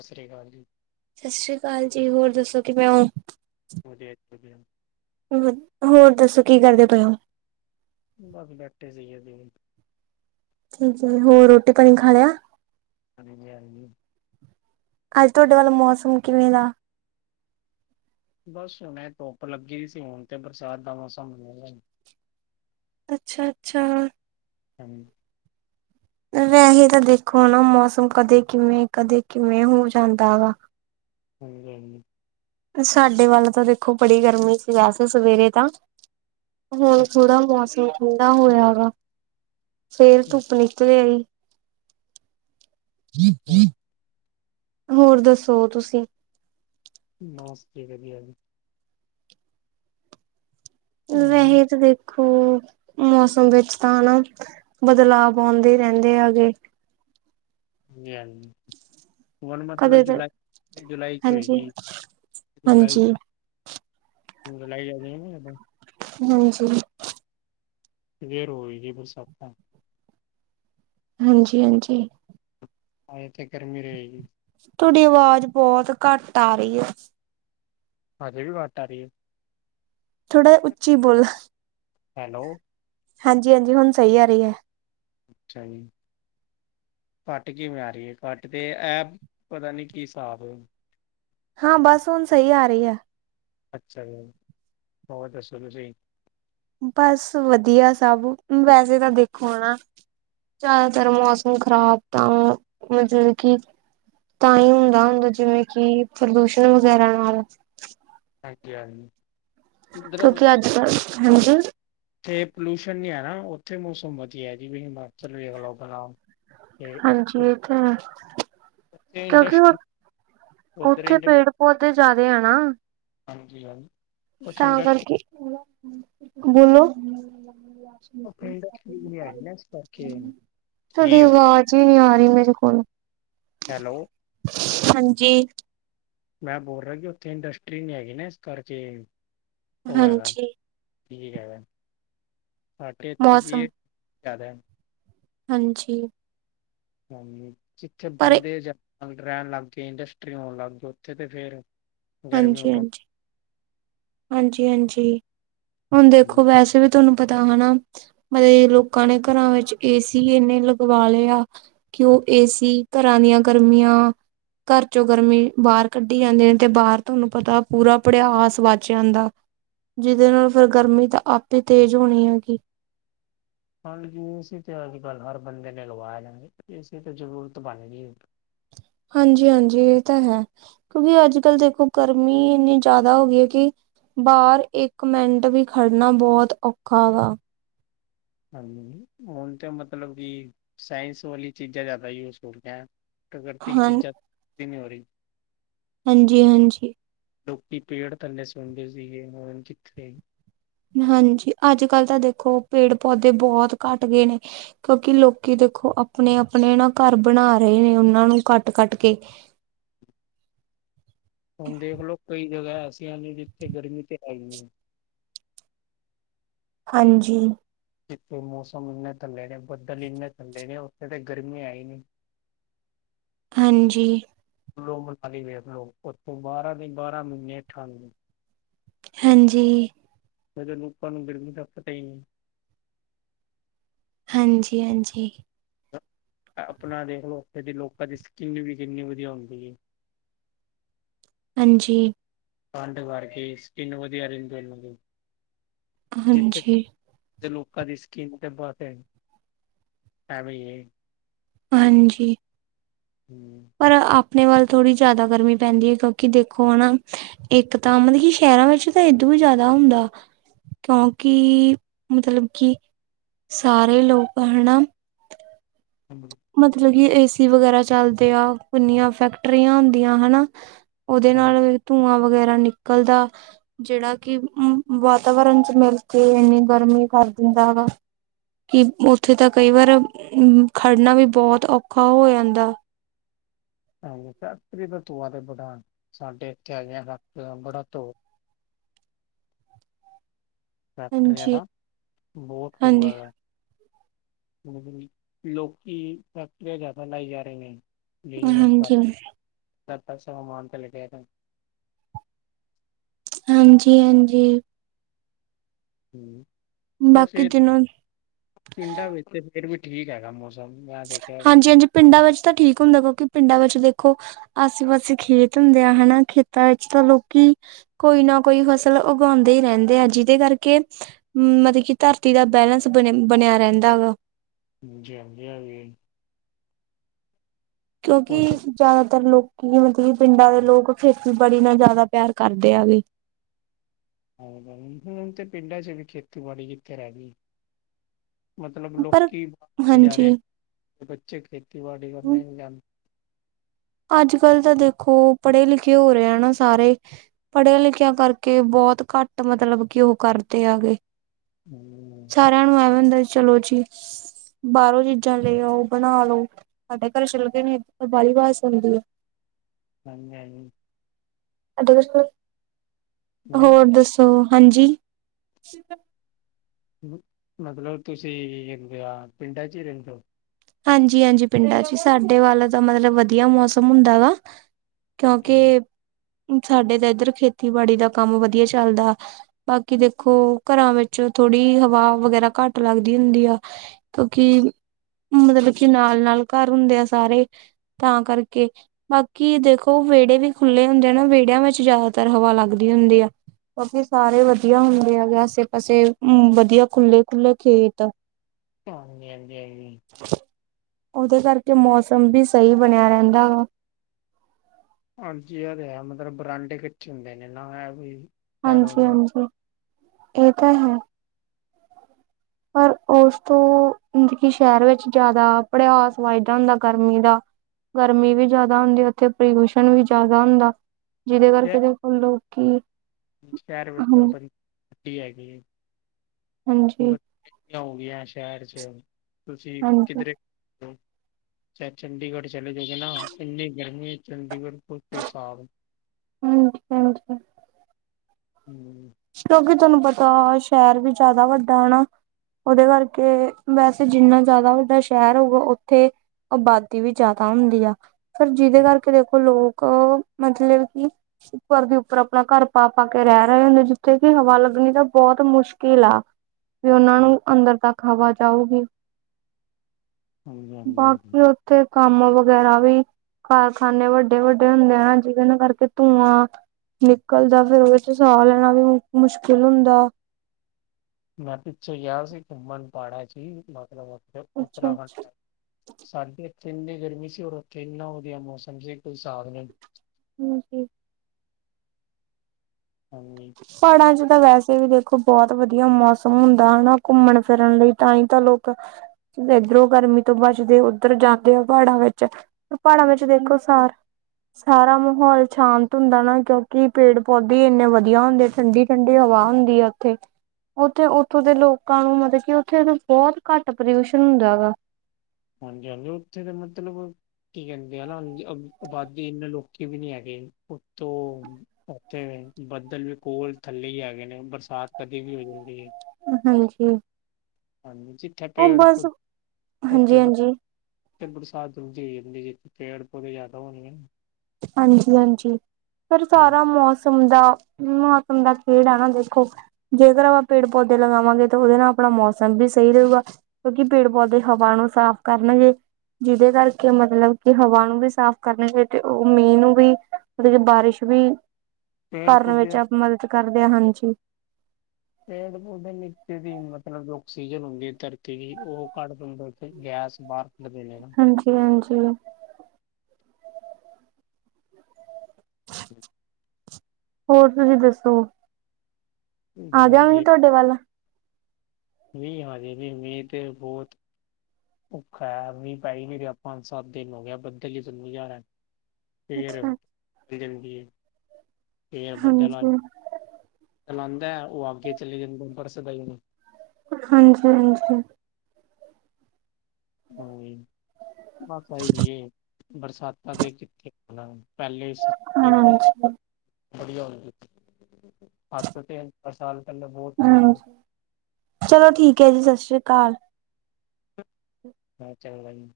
ਸਤਿ ਸ਼੍ਰੀ ਅਕਾਲ ਜੀ। ਸਤਿ ਸ੍ਰੀ ਅਕਾਲ ਜੀ, ਹੋਰ ਦੱਸੋ ਕਿਵੇਂ ਹੋ? ਵਧੀਆ ਜੀ ਵਧੀਆ। ਹੋਰ ਦੱਸੋ, ਕੀ ਕਰਦੇ ਪਏ ਹੋ? ਬਸ ਬੈਠੇ ਸੀ ਅਸੀਂ। ਠੀਕ ਹੈ ਜ, ਹੋਰ ਰੋਟੀ ਪਾਣੀ ਖਾ ਲਿਆ? ਹਾਂਜੀ ਹਾਂਜੀ। ਅੱਜ ਤੁਹਾਡੇ ਵੱਲ, ਮੌਸਮ ਕਿਵੇਂ ਦਾ? ਬਸ ਹੁਣੇ ਧੁੱਪ ਲੱਗੀ ਸੀ, ਹੁਣ ਤੇ ਬਰਸਾਤ ਦਾ ਮੌਸਮ ਹੋ ਗਿਆ। ਅੱਛਾ, ਅੱਛਾ। ਹਮ [unintelligible] ਵੈਸੇ ਤਾਂ ਦੇਖੋ ਨਾ ਮੌਸਮ ਕਦੇ ਕਿਵੇਂ, ਕਦੇ ਕਿਵੇਂ ਹੋ ਜਾਂਦਾ ਵਾ। ਹਾਂਜੀ, ਹਾਂਜੀ। ਸਾਡੇ ਵੱਲ ਤਾਂ ਦੇਖੋ, ਬੜੀ ਗਰਮੀ ਸੀ ਵੈਸੇ ਸਵੇਰੇ ਤਾਂ ਹੁਣ ਥੋੜਾ ਮੌਸਮ ਠੰਡਾ ਹੋਇਆ ਵਾ। ਫੇਰ ਅੱਛਾ, ਧੁੱਪ ਨਿਕਲੇ ਆਈ। ਹੋਰ ਦੱਸੋ ਤੁਸੀਂ? ਬਸ ਠੀਕ ਹੈ, ਵਧੀਆ ਜੀ। ਹੂੰ, ਵੈਹੇ ਤਾਂ ਦੇਖੋ ਖੋ ਮੌਸਮ ਵਿੱਚ ਤਾਂ ਹਨਾ, ਬਦਲਾਵ ਆਉਂਦੇ ਰਹਿੰਦੇ ਹੈਗੇ। [unintelligible] ਹਾਂਜੀ ਹੁਣ ਕਦੇ ਮਤਲਬ ਤਾਂ ਜੁਲਾਈ, ਜੁਲਾਈ ਚ ਹਾਂਜੀ ਹੋਏਗੀ। ਹਾਂਜੀ। ਹੁਨ ਜੁਲਾਈ ਲਗੇਗੀ ਨਾ ਜਦੋਂ। ਹਾਂਜੀ। ਲੇਟ ਹੋ ਰੀ ਜੀ ਬਰਸਾਤਾਂ। ਹਾਂਜੀ-ਹਾਂਜੀ। ਅੱਜ ਤੇ ਗਰਮੀ ਰਹੇਗੀ। ਤੁਹਾਡੀ ਆਵਾਜ਼ ਬੋਤ ਘੱਟ ਆ ਰਹੀ ਏ। ਹਜੇ ਵੀ ਵਟ ਆ ਰਹੀ ਏ। ਥੋੜਾ ਜਾ ਉੱਚੀ ਬੋਲੋ ਹੈਲੋ ਹਾਂਜੀ-ਹਾਂਜੀ ਹੁਨ ਸਈ ਆ ਰਹੀ ਏ। ਅੱਛਾ ਜੀ। ਘੱਟ ਕਿਵੇਂ ਆ ਰੀ ਐ, ਘੱਟ ਤੇ ਐ ਪਤਾ ਨੀ ਕੀ ਹਿਸਾਬ ਏ। ਹਾਂ ਬਸ ਹੁਨ ਸਈ ਆ ਰਹੀ ਐ। ਅੱਛਾ ਜੀ, ਹੋਰ ਦੱਸੋ ਤੁਸੀਂ। ਬਸ ਵਧੀਆ ਸਭ, ਵੈਸੇ ਤਾਂ ਦੇਖੋ ਹਨ ਨਾ- ਜ਼ਿਆਦਾਤਰ ਮੌਸਮ ਖ਼ਰਾਬ ਤਾਂ ਮਤਲਬ ਕਿ ਤਾਂ ਹੀ ਹੁੰਦਾ ਹੁੰਦਾ ਜਿਵੇਂ ਕਿ ਪ੍ਰਦੂਸ਼ਣ ਵਗੈਰਾ ਨਾਲ ਹਾਂਜੀ-ਹਾਂਜੀ। ਇੱਧਰ ਕਿਉਂਕਿ ਅੱਜ-ਕਲ ਹਾਂਜੀ ਜਿੱਥੇ ਪੋਲਿਊਸ਼ਨ ਨਈ ਹੈ ਨਾ ਓਥੇ ਮੌਸਮ ਵਧੀਆ ਜੀ ਜਿਵੇਂ ਹਿਮਾਚਲ ਵੇਖ ਲਓ ਅਪਨਾ। ਤੇ ਹਾਂਜੀ ਏ ਤੇ ਹੈ। ਉੱਥੇ ਕਿਉਂਕਿ ਓ, ਇੰਡਸਟਰੀ ਉੱਧਰ ਓਥੇ ਪੇੜ ਪੌਦੇ ਜ਼ਿਆਦੇ ਐ ਨਾ। ਹਾਂਜੀ, ਹਾਂਜੀ। ਤਾਂ ਕਰਕੇ ਬੋਲੋ। ਓਥੇ ਇੰਡਸਟਰੀਜ ਨਈ ਹੈਗੀ ਨਾ ਇਸ ਕਰਕੇ [unintelligible] ਜ ਨੀ ਆ ਰੀ ਮੇਰੇ ਕੋਲ। ਹੈਲੋ। ਹਾਂਜੀ। ਮੈਂ ਬੋਲ ਰਿਆ ਕਿ ਓਥੇ ਇੰਡਸਟਰੀ ਨੀ ਹੈਗੀ ਨਾ ਇਸ ਕਰਕੇ, ਓ ਹੈਗਾ। ਹਾਂਜੀ ਠੀਕ ਹੈਗਾ, ਬਾਕੀ ਏਥੇ ਕੀ ਮੌਸਮ ਹੈ [unintelligible] ਜਾਦਾ ਐ। ਹਾਂਜੀ। ਹਾਂਜੀ, ਜਿੱਥੇ ਪਰ ਬੰਦੇ ਜਾ ਰਹਿਣ ਲੱਗ ਗਏ ਇੰਡਸਟਰੀ ਹੋਣ ਲੱਗ ਗਈ ਓਥੇ ਤੇ ਫੇਰ ਗਰਮੀ ਓਟੋ ਹਾਂਜੀ-ਹਾਂਜੀ, ਹੁਨ ਦੇਖੋ ਵੈਸੇ ਵੀ ਤੁਆਨੁ ਪਤਾ ਹੋਣਾ ਨਾ, ਮਤਲਬ ਲੋਕਾਂ ਨੇ ਘਰਾਂ ਵਿੱਚ ਏਸੀ ਏਨੇ ਲਗਵਾ ਲੇ ਆ। ਕਿ ਓ ਏਸੀ ਘਰਾਂ ਦੀਆਂ ਗਰਮੀਆਂ ਘਰ ਚੋਂ ਗਰਮੀ ਬਾਰ ਕੱਢੀ ਜਾਂਦੇ ਨੇ ਤੇ ਬਾਰ ਤੁਹਾਨੂੰ ਪਤਾ ਪੂਰਾ ਪੜਿਆਸ ਵੱਧ ਜਾਂਦਾ, ਜਿਦੇ ਨਾਲ ਫਿਰ ਗਰਮੀ ਤੇ ਆਪੇ ਤੇਜ਼ ਹੋਣੀ ਹੈਗੀ। ਹਾਂਜੀ, ਏਸੀ ਤੇ ਅੱਜ-ਕੱਲ੍ਹ ਹਰ ਬੰਦੇ ਨੇ ਲਾਵਾਇਆ ਦਾ ਏਸੀ ਤੇ ਜਰੂਰਤ ਬਨ ਗਈ ਏ। ਹਾਂਜੀ-ਹਾਂਜੀ, ਏ ਤਾਂ ਹੈ ਕਿਉਂਕਿ ਅੱਜ-ਕੱਲ੍ਹ ਦੇਖੋ ਗਰਮੀ ਏਨੀ ਜਾਦਾ ਹੋ ਗੀ ਐ ਕਿ ਬਾਰ ਇੱਕ ਮਿੰਟ ਵੀ ਖੜਨਾ ਬਹੁਤ ਔਖਾ ਹਗਾ। ਹਾਂਜੀ, ਹੁਨ ਤੇ ਮਤਲਬ ਕਿ ਸਾਇੰਸ ਵਾਲੀ ਚੀਜ਼ਾਂ ਜਾਦਾ ਯੂਜ ਹੋ ਰਿਆਂ। ਪ੍ਰਕ੍ਰਤਿਕ ਹਾਂ ਚੀਜਾ ਤੇ ਨੀ ਹੋ ਰੀ। ਹਾਂਜੀ-ਹਾਂਜੀ। ਲੋਕੀ ਪੇੜ ਥੱਲੇ ਸੋਂਦੇ ਸੀਗੇ, ਹੁਣ ਕਿੱਥੇ ਹਾਂਜੀ, ਅੱਜ ਕੱਲ੍ਹ ਤਾਂ ਦੇਖੋ ਪੇੜ ਪੌਦੇ ਬੋਤ ਘੱਟ ਗਏ ਨੇ। ਕਿਉਂਕਿ ਲੋਕੀ ਦੇਖੋ, ਆਪਨੇ-ਆਪਨੇ ਨਾ ਘਰ ਬਣਾ ਰਹੇ ਨੇ ਓਹਨਾਂ ਨੂੰ ਕੱਟ-ਕੱਟ ਕੇ। ਹੁਣ ਦੇਖਲੋ ਕਈ ਜਗ੍ਹਾ ਐਸੀਆਂ ਨੇ ਜਿੱਥੇ ਗਰਮੀ ਤੇ ਹੈ ਹੀ ਨੀ। ਹਾਂਜੀ। ਜਿੱਥੇ ਮੌਸਮ ਇੰਨੇ ਧੱਲੇ ਨੇ ਬੱਦਲ ਇੰਨੇ ਧੱਲੇ ਨੇ ਉੱਥੇ ਤਾਂ ਗਰਮੀ ਹੈ ਹੀ ਨੀਂ ਹਾਂਜੀ। ਲੋ ਮਨਾਲੀ ਵੇਖ ਲਓ, ਓੱਥੇ ਬਾਰਾਂ ਦੀ ਬਾਰਾਂ ਮੀੱਨੇਂ ਠੰਡ ਹਾਂਜੀ। ਮ ਲੋਕਾਂ ਨੂੰ ਬਿਲਕੁਲ ਸਖਤ ਹੈ ਇ ਨਿ। ਹਾਂਜੀ-ਹਾਂਜੀ। ਆਪਣਾ ਦੇਖ ਲਓ, ਏਦੀ ਦੀ ਲੋਕਾਂ ਦੀ ਸਕਿੰਨ ਵੀ ਕਿੰਨੀ ਵਧੀਆ ਹੁੰਦੀ ਏ। ਹਾਂਜੀ। ਭੰਡ ਵਰ ਕੇ ਸਕਿੱਨ ਵਧੀਆ ਰਹਿੰਦੀ ਓਨਾਦਿ, ਜਿੱਥੇ ਹਾਂਜੀ ਤੇ ਲੋਕਾਂ ਦੀ ਸਕਿਨ ਤੇ ਬੋਤੇ, ਐਵੇਂ ਇਂ ਏ। ਹਾਂਜੀ। ਹੰ, ਪਰ ਆਪਣੇ ਵੱਲ ਥੋੜ੍ਹੀ ਜਾਦਾ ਗਰਮੀ ਪੈਂਦੀ ਏ, ਕਿਉਂਕਿ ਦੇਖੋ ਹੋਣ ਇੱਕ ਤਾਂ ਮਤਲਬ, ਹਿ ਸ਼ਹਿਰਾਂ ਵਿੱਚ ਤਾਂ ਏਦੋਂ ਹੀ ਜਾਦਾ ਹੁੰਦਾ। ਕਿਉਂਕਿ ਮਤਲਬ ਕਿ, ਸਾਰੇ ਲੋਕ ਹਣਾ ਹਾਂਜੀ। ਮਤਲਬ ਕਿ ਏਸੀ ਵਗੈਰਾ ਚਲਦੇ ਆ, ਕਿਨੀਆਂ ਫੈਕਟਰੀਆਂ ਹੁੰਦੀਆਂ ਹਨਾ? ਓਹਦੇ ਨਾਲ, ਧੂੰਆਂ ਵਗੈਰਾ ਨਿੱਕਲਦਾ ਜੇੜਾ ਕਿ, ਵਾਤਾਵਰਨ 'ਚ ਮਿਲ ਕੇ ਇੰਨੀ ਗਰਮੀ ਕਰ ਦਿੰਦਾ ਹੈਗਾ। ਕਿ, ਓਥੇ ਤਾਂ ਕਈ ਵਾਰ, ਖੜਨਾ ਵੀ ਬੋਤ ਔਖਾ ਹੋ ਜਾਂਦਾ। ਹਾਂਜੀ, ਫੈਕਟਰੀ ਦਾ ਧੂੰਆਂ ਤੇ ਬੜਾ, ਸਾਡੇ ਇੱਥੇ ਹੈਗੀਆਂ ਫੈਕਟਰੀਆਂ ਬੜਾ ਧੂੰ ਫੈਕਟਰੀਆਂ ਹਾਂਜੀ ਦਾ ਬੋਤ ਧੂੰਆ ਹਾਂਜੀ ਹੈਗਾ। ਹੁਣ ਲੋਕ ਕੀ, ਫੈਕਟਰੀਆਂ ਜਾਦਾ ਲਾਈ ਜਾ ਰੇ ਨੇਂ। ਜੀ ਜੀ ਨਦ ਤਕ ਹਾਂਜੀ ਨਦ ਤੱਕ ਸ ਮਮਾਨ ਕੇ ਲੈ ਕੇ ਆਏ [unintelligible] ਹਾਂਜੀ-ਹਾਂਜੀ। ਹਮ ਪਰ, ਬਾਕੀ ਫੇਰ ਦਿਨੋਂ ਪਿੰਡਾਂ ਵਿੱਚ ਤਾਂ ਫੇਰ ਵੀ ਠੀਕ ਹੈਗਾ ਮੌਸਮ। ਮੈਂ ਦੇਖੇਆ ਸੀ। ਹਾਂਜੀ-ਹਾਂਜੀ ਪਿੰਡਾਂ ਵਿੱਚ ਤਾਂ ਠੀਕ ਹੁੰਦਾ, ਕਿਉਂਕਿ ਪਿੰਡਾਂ ਵਿੱਚ ਦੇਖੋ ਆਸੇ-ਪਾਸੇ ਖੇਤ ਹੁੰਦੇ ਆ, ਹਨਾ ਖੇਤਾਂ ਵਿੱਚ ਤਾਂ ਲੋਕੀ ਕੋਈ ਨਾ ਕੋਈ ਫਸਲ ਉਗਾਉਂਦੇ ਹੀ ਰੈਂਦੇ ਆ, ਜਿਦੇ ਕਰਕੇ ਮਤਲਬ ਕਿ, ਧਰਤੀ ਦਾ ਬੈਲੈਂਸ ਬਣੇ ਬਣਿਆ ਰੈਂਦਾ ਵਾ। ਹਾਂਜੀ ਹਾਂਜੀ। ਵੀ ਕਿਉਂਕਿ ਕੁਛ ਜ਼ਿਆਦਾਤਰ ਲੋਕੀ - ਮਤਲਬ ਕਿ, ਪਿੰਡਾਂ ਦੇ ਲੋਕ- ਖੇਤੀਬਾੜੀ ਨਾਲ ਜਾਦਾ ਪਿਆਰ ਕਰਦੇ ਆਗੇ। ਆਹ ਹੁਣ ਤੇ ਪਿੰਡਾਂ 'ਚ ਵੀ ਖੇਤੀਬਾੜੀ ਕਿੱਥੇ ਰੈ ਗਈ। ਮਤਲਬ ਪਰ ਲੋਕੀ ਬ ਬਾਰ ਜਾ [inaudible] ਰਹੇ ਹਾਂਜੀ ਨੇ ਬੱਚੇ ਖੇਤੀਬਾੜੀ ਕਰਨੇ ਜਾਂਦੇ। ਅੱਜ-ਕੱਲ੍ਹ ਤਾਂ ਦੇਖੋ, ਪੜ੍ਹੇ-ਲਿਖੇ ਹੋ ਰੇ ਹੈ ਨਾ ਸਾਰੇ। ਪੜ੍ਹਿਆ-ਲਿਖਿਆ ਕਰਕੇ ਬੋਤ ਘੱਟ, ਮਤਲਬ ਕਿ ਉਹ ਕਰਦੇ ਹੈਗੇ। ਹਮ। ਸਾਰਿਆਂ ਨੂੰ ਐਵੇ ਹੁੰਦਾ, ਚਲੋ ਜੀ ਬਾਹਰੋਂ ਚੀਜ਼ਾਂ ਲੈ ਆਓ ਬਣਾ ਲੋ, ਸਾਡੇ ਘਰ ਸ਼ੁਰੂ ਤੋਂ ਹੀ ਬਾਹਲੀ ਵਾਜ ਸੁਣਦੀ ਐ। ਹਾਂਜੀ-ਹਾਂਜੀ। [unintelligible] ਹੋਰ ਦੱਸੋ? ਹਾਂਜੀ। ਮਤਲਬ, ਤੁਸੀਂ ਅ ਪਿੰਡਾਂ 'ਚ ਹੀ ਰਹਿੰਦੇ ਔ? ਹਾਂਜੀ-ਹਾਂਜੀ ਪਿੰਡਾਂ 'ਚ ਹੀ, ਸਾਡੇ ਵਾਲ ਤਾਂ ਮਤਲਬ ਵਧੀਆ ਮੌਸਮ ਹੁੰਦਾ ਵਾ। ਹਾਂ, ਕਿਉਂਕਿ, ਸਾਡੇ ਤਾਂ ਇੱਧਰ ਖੇਤੀਬੜੀ ਦਾ ਕੰਮ ਵਧੀਆ ਚੱਲਦਾ। ਬਾਕੀ ਦੇਖੋ, ਘਰਾਂ ਵਿੱਚ ਥੋੜੀ ਹਵਾ ਵਗੈਰਾ ਘੱਟ ਲੱਗਦੀ ਹੁੰਦੀ ਆ। ਕਿਉਕਿ ਮਤਲਬ ਕਿ ਨਾਲ-ਨਾਲ ਘਰ ਹੁੰਦੇ ਆ ਸਾਰੇ, ਤਾਂ ਕਰਕੇ। ਬਾਕੀ ਦੇਖੋ, ਵਿਹੜੇ ਵੀ ਖੁੱਲ੍ਹੇ ਹੁੰਦੇ ਆ ਨਾ ਵਿਹੜਿਆਂ ਵਿੱਚ ਜ਼ਿਆਦਾਤਰ ਹਵਾ ਲੱਗਦੀ ਹੁੰਦੀ ਆ। ਬਾਕੀ ਸਾਰੇ ਵਧੀਆ ਹੁੰਦੇ ਹੈਗੇ, ਆਸੇ-ਪਾਸੇ ਵਧੀਆ ਖੁੱਲ੍ਹੇ -ਖੁੱਲ੍ਹੇ ਖੇਤ। ਹਾਂਜੀ-ਹਾਂਜੀ-ਹਾਂਜੀ। ਉਹਦੇ ਕਰਕੇ ਮੌਸਮ ਵੀ ਸਹੀ ਬਣਿਆ ਰਹਿੰਦਾ ਗਾ। ਹਾਂਜੀ ਇਹ ਤੇ ਹੈ, ਮਤਲਬ ਬਰਾਂਡੇ ਕੱਚੇ ਹੁੰਦੇ ਨੇ ਨਾ ਇਹ ਵੀ ਫਾਇਦਾ ਹੁੰਦਾ ਹਾਂਜੀ-ਹਾਂਜੀ, ਇਹ ਤਾਂ ਹੈ। ਪਰ ਉਸ ਤੋਂ, ਜਦ ਕਿ ਸ਼ਹਿਰ ਵਿੱਚ ਜ਼ਿਆਦਾ ਪੜਿਆਸ ਵਜਦਾ ਹੁੰਦਾ ਗਰਮੀ ਦਾ। ਗਰਮੀ ਵੀ ਜ਼ਿਆਦਾ ਹੁੰਦੀ, ਉੱਥੇ ਪ੍ਰਲਿਉਸ਼ਣ ਵੀ ਜ਼ਿਆਦਾ ਹੁੰਦਾ। ਜਿਹਦੇ ਤੇ ਕਰਕੇ ਦੇਖੋ ਲੋਕੀ ਸ਼ਹਿਰ ਵਿੱਚ ਤਾਂ, ਹਾਂਜੀ ਬੜੀ ਗਰਮੀ ਹੈਗੀ ਐ। ਹਾਂਜੀ [unintelligible] ਹੋ ਗਈਆਂ ਸ਼ਹਿਰ 'ਚ ਤੁਸੀਂ ਹਾਂਜੀ ਕਿਧਰੇ [inaudible] ਚੇ ਚੰਡੀਗੜ੍ਹ ਚਲੇ ਜੋਗੇ ਨਾ, ਇੰਨੀ ਗਰਮੀ ਚੰਡੀਗੜ੍ਹ ਕੋਈ ਸਾਬ ਹਾਂਜੀ-ਹਾਂਜੀ। ਹੂੰ, ਕਿਉਂਕਿ ਤੁਹਾਨੂੰ ਪਤਾ, ਸ਼ਹਿਰ ਵੀ ਜ਼ਿਆਦਾ ਵੱਡਾ ਹਨਾ। ਉਹਦੇ ਕਰਕੇ, ਵੈਸੇ ਜਿੰਨਾ ਜ਼ਿਆਦਾ ਵੱਡਾ ਸ਼ਹਿਰ ਹੋਊਗਾ ਉੱਥੇ ਆਬਾਦੀ ਵੀ ਜ਼ਿਆਦਾ ਹੁੰਦੀ ਆ, ਫਿਰ ਜਿਹਦੇ ਕਰਕੇ ਦੇਖੋ ਲੋਕ ਉਹ ਮਤਲਬ ਕਿ, ਉੱਪਰ ਦੀ ਉੱਪਰ ਆਪਣਾ ਘਰ ਪਾ-ਪਾ ਕੇ ਰਹਿ ਰਹਿ ਹੁੰਦੇ ਜ ਕਿਉਕਿ ਹਵਾ ਲੱਗਣੀ ਤਾਂ ਬਹੁਤ ਮੁਸ਼ਕਿਲ ਆ, ਵੀ ਉਹਨਾਂ ਹਾਂਜੀ ਨੂੰ ਅੰਦਰ ਤੱਕ ਹਵਾ ਜਾਊਗੀ, ਹਾਂਜੀ ਹਾਂਜੀ ਬਾਕੀ ਫੇਰ ਕੰਮ ਵਗੈਰਾ ਵੀ ਕਾਰਖਾਨੇ ਵੱਡੇ-ਵੱਡੇ ਹੁੰਦੇ ਹਨ, ਜਿਹਨਾਂ ਕਰਕੇ ਧੂੰਆਂ ਨਿਕਲਦਾ ਫੇਰ ਉਹਦੇ 'ਚ ਸਾਹ ਲੈਣਾ ਵੀ ਮੁਸ਼ਕਿਲ ਹੁੰਦਾ। ਮੈਂ ਪਿੱਛੇ ਗਿਆ ਸੀ ਘੁੰਮਣ ਪਾੜਾ 'ਚ ਹੀ, ਮਤਲਬ ਅੱਛਾ ਉੱਤਰਾਖੰਡ ਸਾਡੇ ਏਥੇ ਇੰਨੀ ਗਰਮੀ ਸੀ, ਉੱਥੇ ਇਹਨਾ ਵਧੀਆ ਮੌਸਮ ਸੀ ਕੋਈ ਸਾਬ ਨੀ। ਹੂੰ-ਹੂੰ, ਹਾਂਜੀ। ਪਾੜਾਂ ਚ ਤਾਂ ਵੈਸੇ ਵੀ ਦੇਖੋ ਬੌਤ ਵਧੀਆ ਮੌਸਮ ਹੁੰਦਾ ਹਨਾ ਘੁੰਮਣ ਫਿਰਨ ਲਈ ਤਾਂ ਈ ਤਾਂ ਲੋਕ ਏਧਰੋਂ ਗਰਮੀ ਤੋਂ ਬਚਦੇ ਓਧਰ ਜਾਂਦੇ ਔ ਪਾੜਾਂ ਵਿੱਚ। ਅ ਪਾੜਾਂ ਵਿੱਚ ਦੇਖੋ ਸਾਰ ਸਾਰਾ ਮਾਹੌਲ ਛਾਂਤ ਹੁੰਦਾ ਨਾ ਕਿਉਂਕਿ ਪੇੜ-ਪੌਦੇ ਏਨੇ ਵਧ ਦੀਆ ਹੁੰਦੇ ਠੰਡੀ-ਠੰਡੀ ਹਵਾ ਹੁੰਦੀ ਆ ਓਥੇ। ਓਥੇ ਓਥੋਂ ਦੇ ਲੋਕਾਂ ਨੂੰ ਮਤਲਬ ਕਿ ਓਥੇ ਤੇ ਬੌਤ ਘੱਟ ਪਲਿਉਸਨ ਹੁੰਦਾ ਹੈ ਗਾ। ਹਾਂਜੀ-ਹਾਂਜੀ, ਉੱਥੇ ਤੇ ਮਤਲਬ ਕੀ ਕੈੰਦੇ ਐ ਨਾ ਉਝ ਅ ਅਬਾਦੀ ਇਨੇ ਲੋਕੀ ਵੀ ਨੀ ਹੈਗੇ, ਉਤੋਂ ਓਥੇ, ਬੱਦਲ ਵੀ ਕੋਲ ਥੱਲੇ ਈ ਹੈਗੇ ਨੇ, ਬਰਸਾਤ ਕਦੇ ਵੀ ਹੋ ਜਾਂਦੀ ਏ, ਅ ਹਾਂਜੀ। ਹਾਂਜੀ, ਜਿੱਥੇ ਉਹ ਪੇੜ ਬਸ ਪੋ ਓਥੇ ਹਾਂਜੀ ਬ ਹਾਂਜੀ ਫੇਰ ਬਰਸਾਤ ਰੂੰਦੀ ਰੈੰਦੀ ਏ ਜਿੱਥੇ ਪੇੜ-ਪੌਦੇ ਜਿਆਦਾ ਹੋਣਗੇ ਨਾ। ਹਾਂਜੀ-ਹਾਂਜੀ, ਪਰ ਸਾਰਾ ਮੌਸ ਸਮ ਦਾ ਮੌਸਮ ਦਾ ਖੇੜ ਆ ਨਾ ਦੇਖੋ। ਜੇਕਰ ਆਪਾਂ ਪੇੜ-ਪੌਦੇ ਲਗਾਵਾਂਗੇ ਤਾਂ, ਓਦੇ ਨਾਲ ਅਪਣਾ ਮੌਸਮ ਬੀ ਸਹੀ ਰਹੂਗਾ। ਕਿਓਂਕਿ ਪੇੜ-ਪੌਦੇ ਹਵਾ ਨੂੰ ਸਾਫ਼ ਕਰਨਗੇ। ਜਿਦੇ ਕਰਕੇ ਮਤਲਬ ਕਿ ਹਵਾ ਨੂੰ ਵੀ ਸਾਫ਼ ਕਰਨਗੇ, ਤੇ ਓਹ ਮੀਂਹ ਨੂੰ ਵੀ, ਥੋੜਾ ਜੀ ਬਾਰਿਸ਼ ਵੀ, ਪੇੜ ਕਰਨ ਵਿੱਚ ਪੌਦੇ ਅ ਮਦਦ ਕਰਦੇ ਹਨ ਜੀ। ਪੇੜ ਪੌੇਦੇ ਮਿੱਟੀ ਦੀ ਮਤਲਬ ਜੋ ਔਕਸੀਜਨ ਹੁੰਦੀ ਏ ਧਰਤੀ ਦੀ, ਓਹ ਕੱਢ ਦਿੰਦੇ ਓਥੇ ਗੈਸ ਬਾਰ। ਲੱਭੇਲੈਗਮ ਹਾਂਜੀ, ਹਾਂਜੀ। [inaudible] ਹੋਰ ਤੁਸੀਂ ਦੱਸੋ, ਆ ਜਾ ਮੈ ਹਾਂਜੀ ਤੁਆਡੇ ਵੱਲ। ਨੀ ਹਜੀ ਨੀ, ਮੀ ਤੇ ਬੋਤ ਔਖਾ ਵੀ ਬਾਈ ਜਿਹੜਾ ਪੰਜ-ਸੱਤ ਦਿਨ ਹੋ ਗਏ ਬੱਦਲ ਹੀ ਚਲੀ ਜਾਣਾ, ਫੇਰ ਅੱਛਾ ਪਿਘਲ ਗੀ ਏ, ਫੇਰ ਬੱਦਲ ਆ ਗਏ, ਹਾਂਜੀ ਬੱਦਲ ਆਂਦਾ ਓਹ ਅੱਗਗੇ ਚੱਲੇ ਜਾਂਦ ਬਰਸਦਾ ਈ ਨੀ, ਕੋਈ ਖਾਸ ਗੱਲ ਨਹੀ ਜੇ, ਹੋਰ ਬਸ ਆਹੀ ਜੀ ਏ। ਬਰਸਾਤਾਂ ਦੇ ਕਿੱਥੇ [unintelligible] ਪੈਲੇ ਈ ਹਾਂਜੀ [unintelligible] ਬੜੀ ਆਉਂਦੀ ਸਾਤੋ ਤੇ ਏਨ ਬਰਸਾਤ ਪੈਲਾਂ ਬੋਤ ਮੀਂਹ, ਹਾਂਜੀ ਚਲੋ ਠੀਕ ਹੈ ਜੀ, ਸਤ ਸ਼੍ਰੀ ਕਾਲ। ਹੈ ਚੰਗਾ ਜੀ।